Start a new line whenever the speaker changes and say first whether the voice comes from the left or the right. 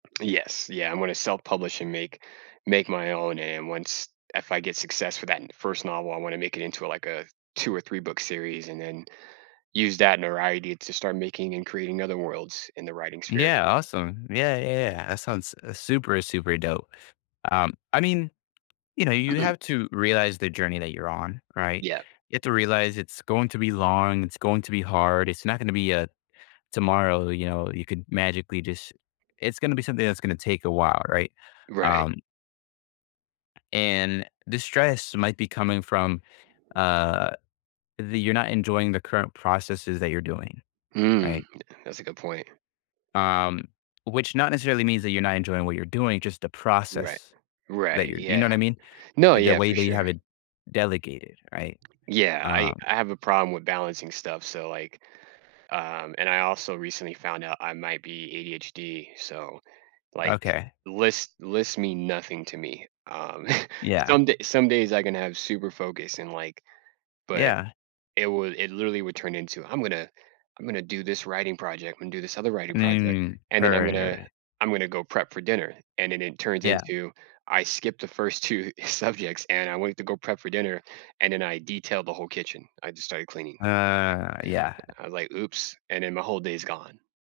right: Yes yeah, I'm gonna self-publish and make make my own and once if I get success for that n first novel I wanna make it into, like, a 2 or three-book series, and then use that notoriety to start making and creating other worlds in the writing sphere.
left: Yeah, awesome. Yeah, y yeah, that sounds, uh, super, super dope. Um, I mean, you know, you have to realize the journey that you're on, right?
right: Yeah.
left: You have to realize it's going to be long, it's going to be hard, it's not gonna be, uh, tomorrow, you know, you could magically just it's gonna be something that's gonna take a while, right?
right: Right.
left: Um and the stress might be coming from, uh, the you're not enjoying the current processes that you're doing,
right: Mm,
left: right?
right: th that's a good point.
left: Um, which not, necessarily means that you're not enjoying what you're doing, just the
right: Right.
left: process that
right: Right,
left: you're you know
right: yeah.
left: what I mean?
right: No
left: The
right: yeah,
left: way
right: for
left: that you
right: sure.
left: have it delegated, right?
right: Yeah, I
left: Um
right: I have a problem with balancing stuff, so, like, um and I also recently found out I might be ADHD, so, like,
left: Okay.
right: lists lists mean nothing to me, um,
left: Yeah.
right: some day some days I can have super focus and, like but,
left: Yeah.
right: it would it, literally, would turn into "I'm gonna I'm gonna do this writing project, I'm gonna do this other writing project,
left: Mm,
right: and then I'm
left: hurry,
right: gonna
left: hurry.
right: I'm gonna go prep for dinner." And then it turns
left: Yeah.
right: into, I skipped the first 2 subjects, and I went to go prep for dinner, and then I detailed the whole kitchen, I just started cleaning,
left: Uh, yeah.
right: like I was like, "Oops." And then my whole day's gone.